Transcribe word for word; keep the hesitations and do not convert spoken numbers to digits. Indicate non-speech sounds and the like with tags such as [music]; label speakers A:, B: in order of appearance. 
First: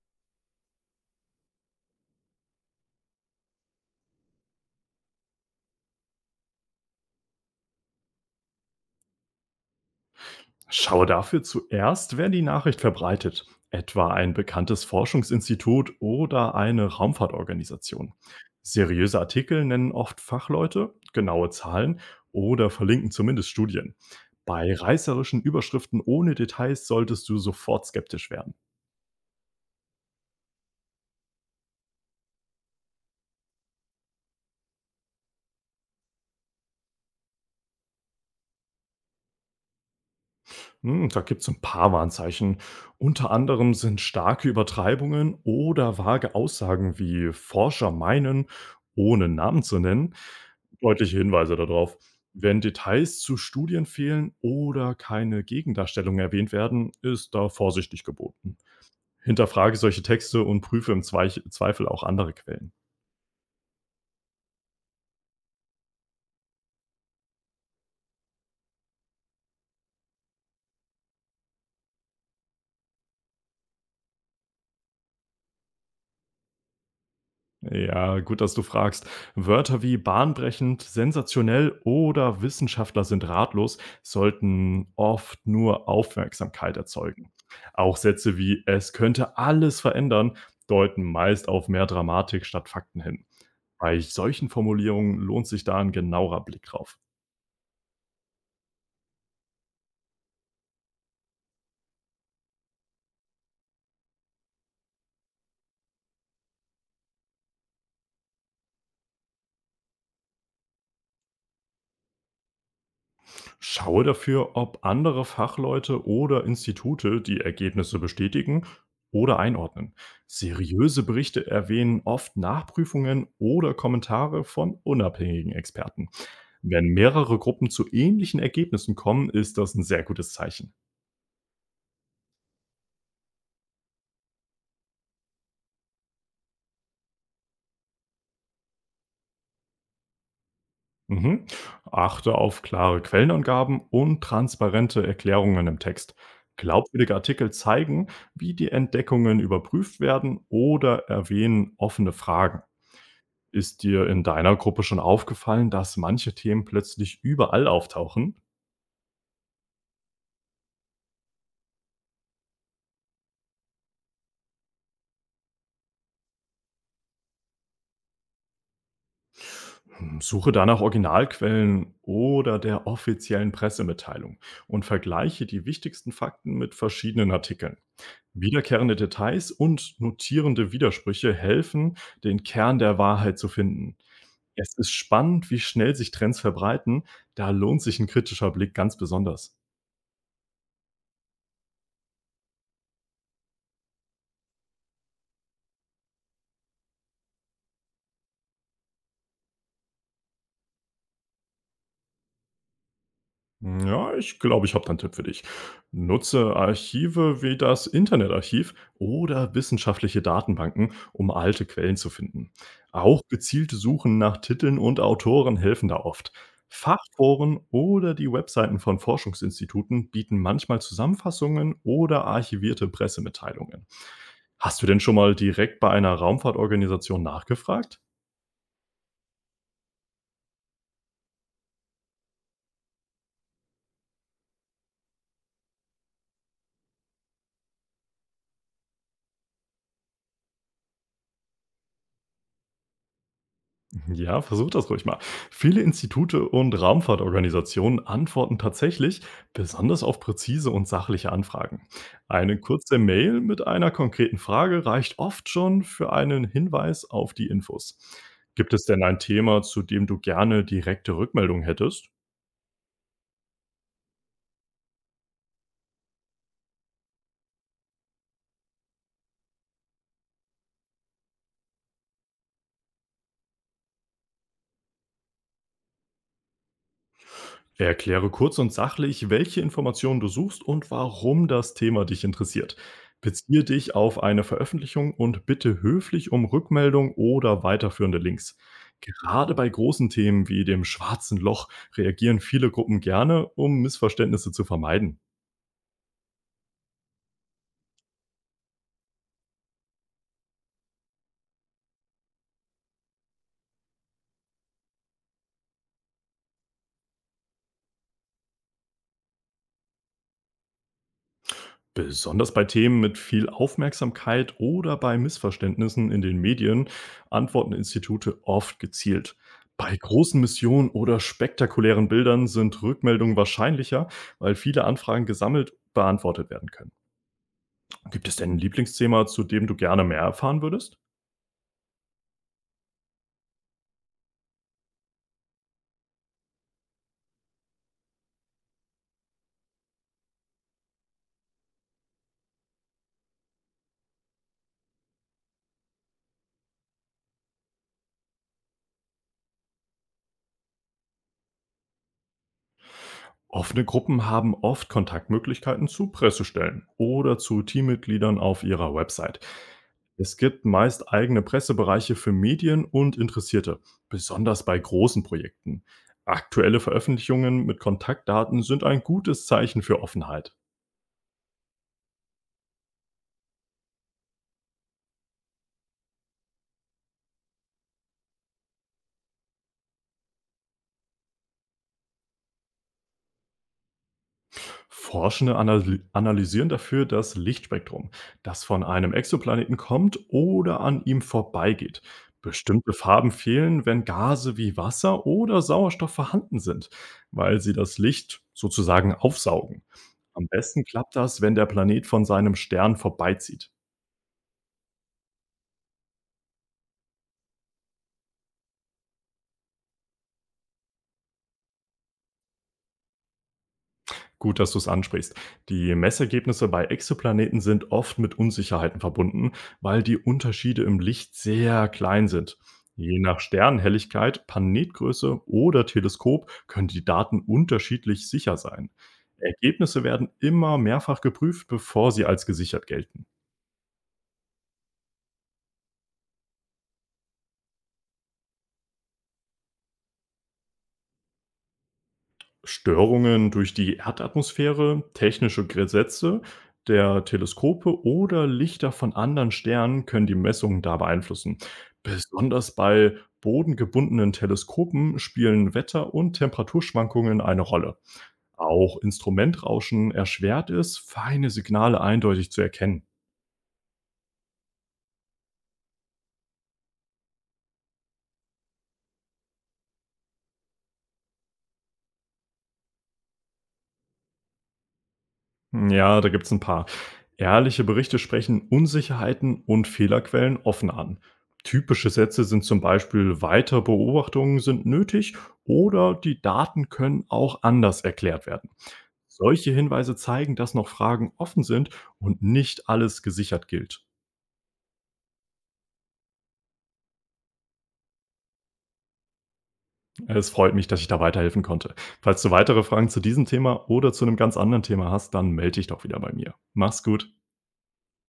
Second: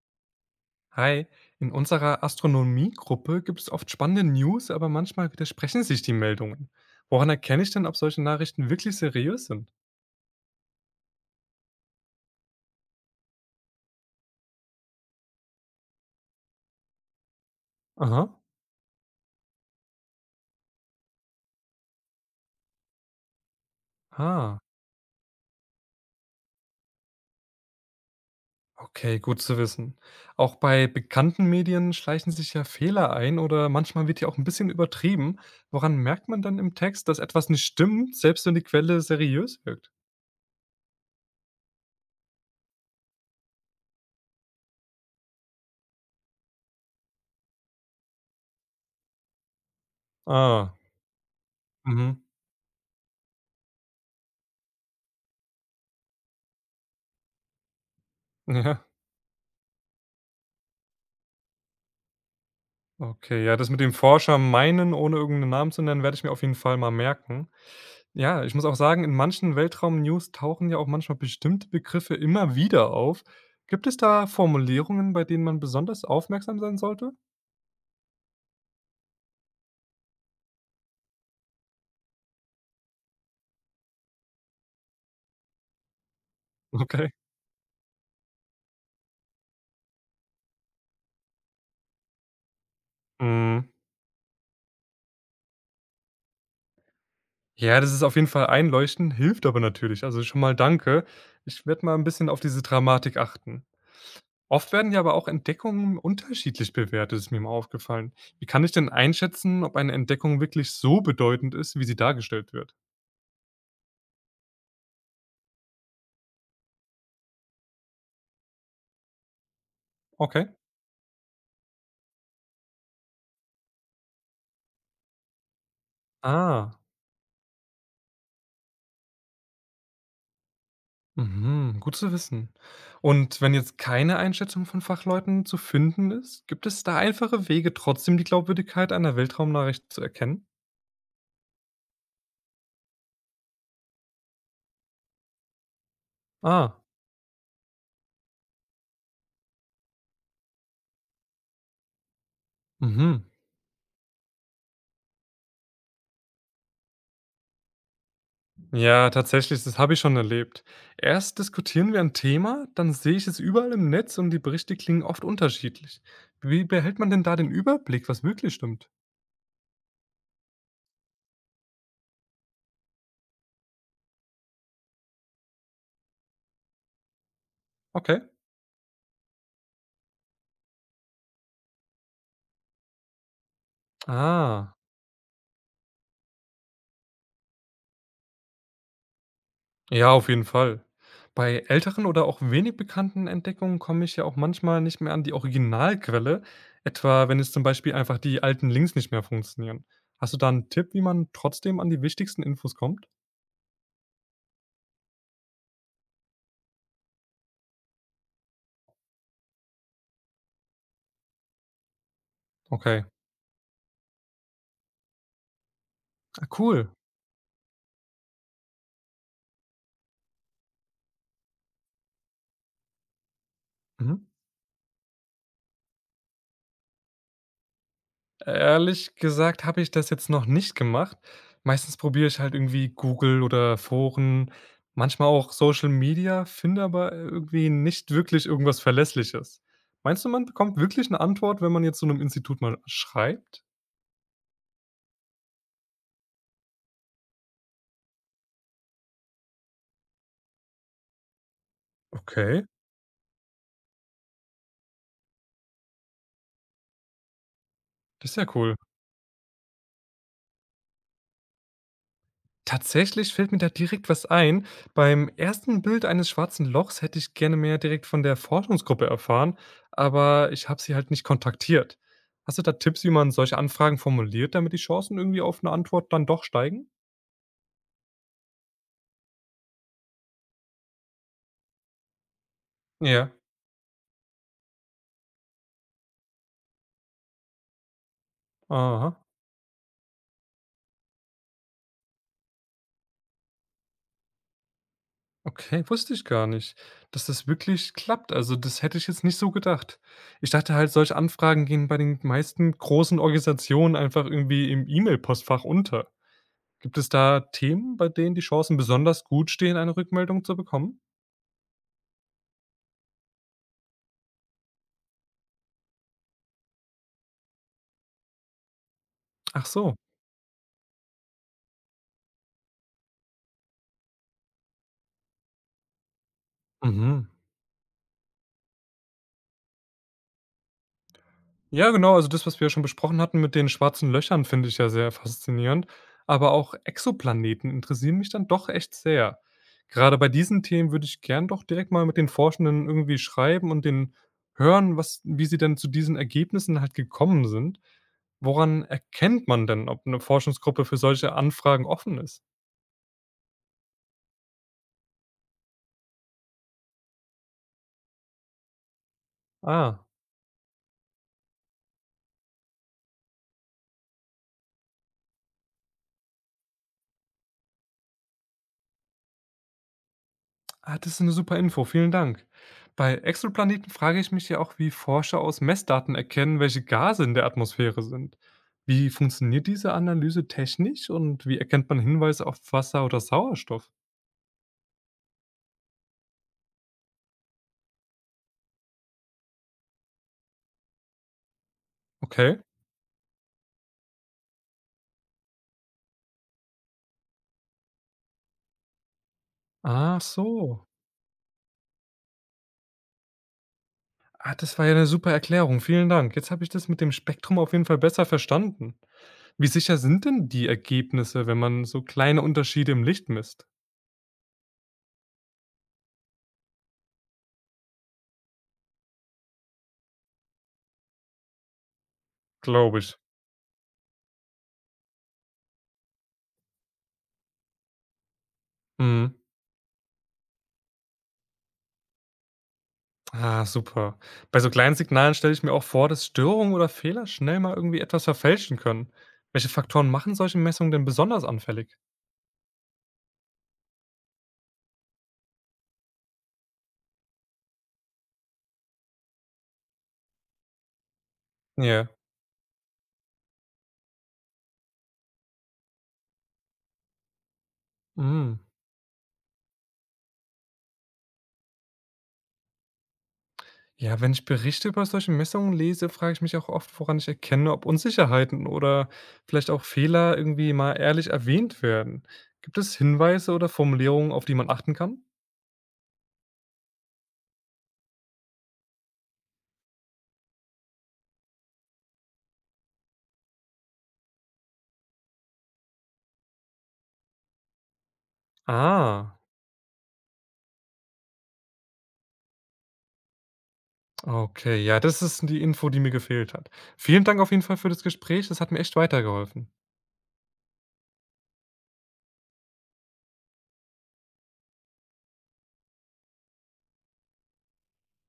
A: Hi, in unserer Astronomiegruppe gibt es oft spannende News, aber manchmal widersprechen sich die Meldungen. Woran erkenne ich denn, ob solche Nachrichten wirklich seriös sind?
B: Schau dafür zuerst, wer die Nachricht verbreitet, etwa ein bekanntes Forschungsinstitut oder eine Raumfahrtorganisation.
A: Aha.
B: Seriöse Artikel nennen oft Fachleute, genaue Zahlen oder verlinken zumindest Studien.
A: Ah,
B: Bei reißerischen Überschriften ohne Details solltest du sofort skeptisch werden.
A: okay, gut zu wissen. Auch bei bekannten Medien schleichen sich ja Fehler ein oder manchmal wird ja auch ein bisschen übertrieben. Woran merkt man dann im Text, dass etwas nicht stimmt, selbst wenn die Quelle seriös wirkt?
B: Hm, da gibt es ein paar Warnzeichen. Unter anderem sind starke Übertreibungen oder vage Aussagen wie „Forscher meinen“, ohne Namen zu nennen,
A: Ah,
B: deutliche Hinweise darauf.
A: mhm.
B: Wenn Details zu Studien fehlen oder keine Gegendarstellungen erwähnt werden, ist da vorsichtig geboten.
A: Ja,
B: Hinterfrage solche Texte und prüfe im Zweich Zweifel auch andere Quellen.
A: okay. Ja, das mit dem Forscher meinen, ohne irgendeinen Namen zu nennen, werde ich mir auf jeden Fall mal merken. Ja, ich muss auch sagen, in manchen Weltraum-News tauchen ja auch manchmal bestimmte Begriffe immer wieder auf. Gibt es da Formulierungen, bei denen man besonders aufmerksam sein sollte? [laughs]
B: Ja, gut, dass du fragst. Wörter wie bahnbrechend, sensationell oder Wissenschaftler sind ratlos sollten oft nur Aufmerksamkeit
A: Okay.
B: erzeugen. Auch Sätze wie es könnte alles verändern deuten meist auf mehr Dramatik statt Fakten hin.
A: Mhm.
B: Bei solchen Formulierungen lohnt sich da ein genauer Blick drauf.
A: Ja, das ist auf jeden Fall einleuchtend, hilft aber natürlich. Also schon mal danke. Ich werde mal ein bisschen auf diese Dramatik achten. Oft werden ja aber auch Entdeckungen unterschiedlich bewertet, ist mir mal aufgefallen. Wie kann ich denn einschätzen, ob eine Entdeckung wirklich so bedeutend ist, wie sie dargestellt wird?
B: Schaue dafür, ob andere Fachleute oder Institute die Ergebnisse bestätigen oder einordnen.
A: Okay.
B: Seriöse Berichte erwähnen oft Nachprüfungen oder Kommentare von unabhängigen Experten.
A: Ah,
B: Wenn mehrere Gruppen zu ähnlichen Ergebnissen kommen, ist das ein sehr gutes Zeichen.
A: mhm, gut zu wissen. Und wenn jetzt keine Einschätzung von Fachleuten zu finden ist, gibt es da einfache Wege, trotzdem die Glaubwürdigkeit einer Weltraumnachricht zu erkennen?
B: Mhm. Achte auf klare Quellenangaben und transparente Erklärungen im Text.
A: Ah,
B: Glaubwürdige Artikel zeigen, wie die Entdeckungen überprüft werden oder erwähnen offene Fragen.
A: mhm.
B: Ist dir in deiner Gruppe schon aufgefallen, dass manche Themen plötzlich überall auftauchen?
A: Ja, tatsächlich, das habe ich schon erlebt. Erst diskutieren wir ein Thema, dann sehe ich es überall im Netz und die Berichte klingen oft unterschiedlich. Wie behält man denn da den Überblick, was wirklich stimmt?
B: Hm, suche danach Originalquellen oder der offiziellen Pressemitteilung und vergleiche die wichtigsten Fakten mit verschiedenen Artikeln.
A: Okay.
B: Wiederkehrende Details und notierende Widersprüche helfen, den Kern der Wahrheit zu finden.
A: Ah,
B: Es ist spannend, wie schnell sich Trends verbreiten, da lohnt sich ein kritischer Blick ganz besonders.
A: ja, auf jeden Fall. Bei älteren oder auch wenig bekannten Entdeckungen komme ich ja auch manchmal nicht mehr an die Originalquelle, etwa wenn jetzt zum Beispiel einfach die alten Links nicht mehr funktionieren. Hast du da einen Tipp, wie man trotzdem an die wichtigsten Infos kommt?
B: Ja, ich glaube, ich habe da 'n Tipp für dich. Nutze Archive wie das Internetarchiv oder wissenschaftliche Datenbanken, um alte Quellen zu finden.
A: Okay,
B: Auch gezielte Suchen nach Titeln und Autoren helfen da oft.
A: ah, cool.
B: Fachforen oder die Webseiten von Forschungsinstituten bieten manchmal Zusammenfassungen oder archivierte Pressemitteilungen.
A: Mhm.
B: Hast du denn schon mal direkt bei einer Raumfahrtorganisation nachgefragt?
A: Ehrlich gesagt habe ich das jetzt noch nicht gemacht. Meistens probiere ich halt irgendwie Google oder Foren, manchmal auch Social Media, finde aber äh, irgendwie nicht wirklich irgendwas Verlässliches. Meinst du, man bekommt wirklich eine Antwort, wenn man jetzt so einem Institut mal schreibt?
B: Ja, versucht das ruhig mal. Viele Institute und Raumfahrtorganisationen antworten tatsächlich besonders auf präzise und sachliche Anfragen. Eine
A: Okay,
B: kurze Mail mit einer konkreten Frage reicht oft schon für einen Hinweis auf die Infos.
A: das ist ja
B: Gibt
A: cool.
B: es denn ein Thema, zu dem du gerne direkte Rückmeldung hättest?
A: Tatsächlich fällt mir da direkt was ein. Beim ersten Bild eines schwarzen Lochs hätte ich gerne mehr direkt von der Forschungsgruppe erfahren, aber ich habe sie halt nicht kontaktiert. Hast du da Tipps, wie man solche Anfragen formuliert, damit die Chancen irgendwie auf eine Antwort dann doch steigen?
B: Erkläre kurz und sachlich, welche Informationen du suchst und warum das Thema dich interessiert.
A: Ja.
B: Beziehe dich auf eine Veröffentlichung und bitte höflich um Rückmeldung oder weiterführende Links.
A: Aha.
B: Gerade bei großen Themen wie dem schwarzen Loch reagieren viele Gruppen gerne, um Missverständnisse zu vermeiden.
A: Okay, wusste ich gar nicht, dass das wirklich klappt. Also, das hätte ich jetzt nicht so gedacht. Ich dachte halt, solche Anfragen gehen bei den meisten großen Organisationen einfach irgendwie im E-Mail-Postfach unter. Gibt es da Themen, bei denen die Chancen besonders gut stehen, eine Rückmeldung zu bekommen?
B: Besonders bei Themen mit viel Aufmerksamkeit oder bei Missverständnissen in den Medien antworten Institute oft gezielt.
A: Ach so.
B: Bei großen Missionen oder spektakulären Bildern sind Rückmeldungen wahrscheinlicher, weil viele Anfragen gesammelt beantwortet werden können.
A: Mhm.
B: Gibt es denn ein Lieblingsthema, zu dem du gerne mehr erfahren würdest?
A: Ja, genau, also das, was wir ja schon besprochen hatten mit den schwarzen Löchern, finde ich ja sehr faszinierend. Aber auch Exoplaneten interessieren mich dann doch echt sehr. Gerade bei diesen Themen würde ich gern doch direkt mal mit den Forschenden irgendwie schreiben und den hören, was, wie sie denn zu diesen Ergebnissen halt gekommen sind. Woran erkennt man denn, ob eine Forschungsgruppe für solche Anfragen offen ist?
B: Offene Gruppen haben oft Kontaktmöglichkeiten zu Pressestellen oder zu Teammitgliedern auf ihrer Website.
A: Ah.
B: Es gibt meist eigene Pressebereiche für Medien und Interessierte, besonders bei großen Projekten. Aktuelle Veröffentlichungen mit Kontaktdaten sind ein gutes Zeichen für Offenheit.
A: Ah, das ist eine super Info, vielen Dank. Bei Exoplaneten frage ich mich ja auch, wie Forscher aus Messdaten erkennen, welche Gase in der Atmosphäre sind. Wie funktioniert diese Analyse technisch und wie erkennt man Hinweise auf Wasser oder Sauerstoff?
B: Forschende analy analysieren dafür das Lichtspektrum, das von einem Exoplaneten kommt oder an ihm vorbeigeht.
A: Okay.
B: Bestimmte Farben fehlen, wenn Gase wie Wasser oder Sauerstoff vorhanden sind, weil sie das Licht sozusagen aufsaugen.
A: Ach
B: Am besten
A: so.
B: klappt das, wenn der Planet von seinem Stern vorbeizieht.
A: Ah, das war ja eine super Erklärung, vielen Dank. Jetzt habe ich das mit dem Spektrum auf jeden Fall besser verstanden. Wie sicher sind denn die Ergebnisse, wenn man so kleine Unterschiede im Licht misst?
B: Gut, dass du es ansprichst. Die Messergebnisse bei Exoplaneten sind oft mit Unsicherheiten verbunden, weil die Unterschiede im Licht sehr klein sind.
A: Glaube ich.
B: Je nach Sternenhelligkeit, Planetgröße oder Teleskop können die Daten unterschiedlich sicher sein.
A: Mhm.
B: Ergebnisse werden immer mehrfach geprüft, bevor sie als gesichert gelten.
A: Ah, super. Bei so kleinen Signalen stelle ich mir auch vor, dass Störungen oder Fehler schnell mal irgendwie etwas verfälschen können. Welche Faktoren machen solche Messungen denn besonders anfällig?
B: Störungen durch die Erdatmosphäre, technische Gesetze der Teleskope oder Lichter von anderen Sternen können die Messungen da beeinflussen.
A: Ja.
B: Besonders bei bodengebundenen Teleskopen spielen Wetter- und Temperaturschwankungen eine Rolle.
A: Mm.
B: Auch Instrumentrauschen erschwert es, feine Signale eindeutig zu erkennen.
A: Ja, wenn ich Berichte über solche Messungen lese, frage ich mich auch oft, woran ich erkenne, ob Unsicherheiten oder vielleicht auch Fehler irgendwie mal ehrlich erwähnt werden. Gibt es Hinweise oder Formulierungen, auf die man achten kann?
B: Ja, da gibt's ein paar. Ehrliche Berichte sprechen Unsicherheiten und Fehlerquellen offen an. Typische Sätze sind zum Beispiel weitere Beobachtungen sind nötig oder die Daten können auch anders erklärt werden.
A: Ah,
B: Solche Hinweise zeigen, dass noch Fragen offen sind und nicht alles gesichert gilt.
A: okay. Ja, das ist die Info, die mir gefehlt hat. Vielen Dank auf jeden Fall für das Gespräch. Das hat mir echt weitergeholfen.
B: Es freut mich, dass ich da weiterhelfen konnte. Falls du weitere Fragen zu diesem Thema oder zu einem ganz anderen Thema hast, dann melde dich doch wieder bei mir. Mach's gut.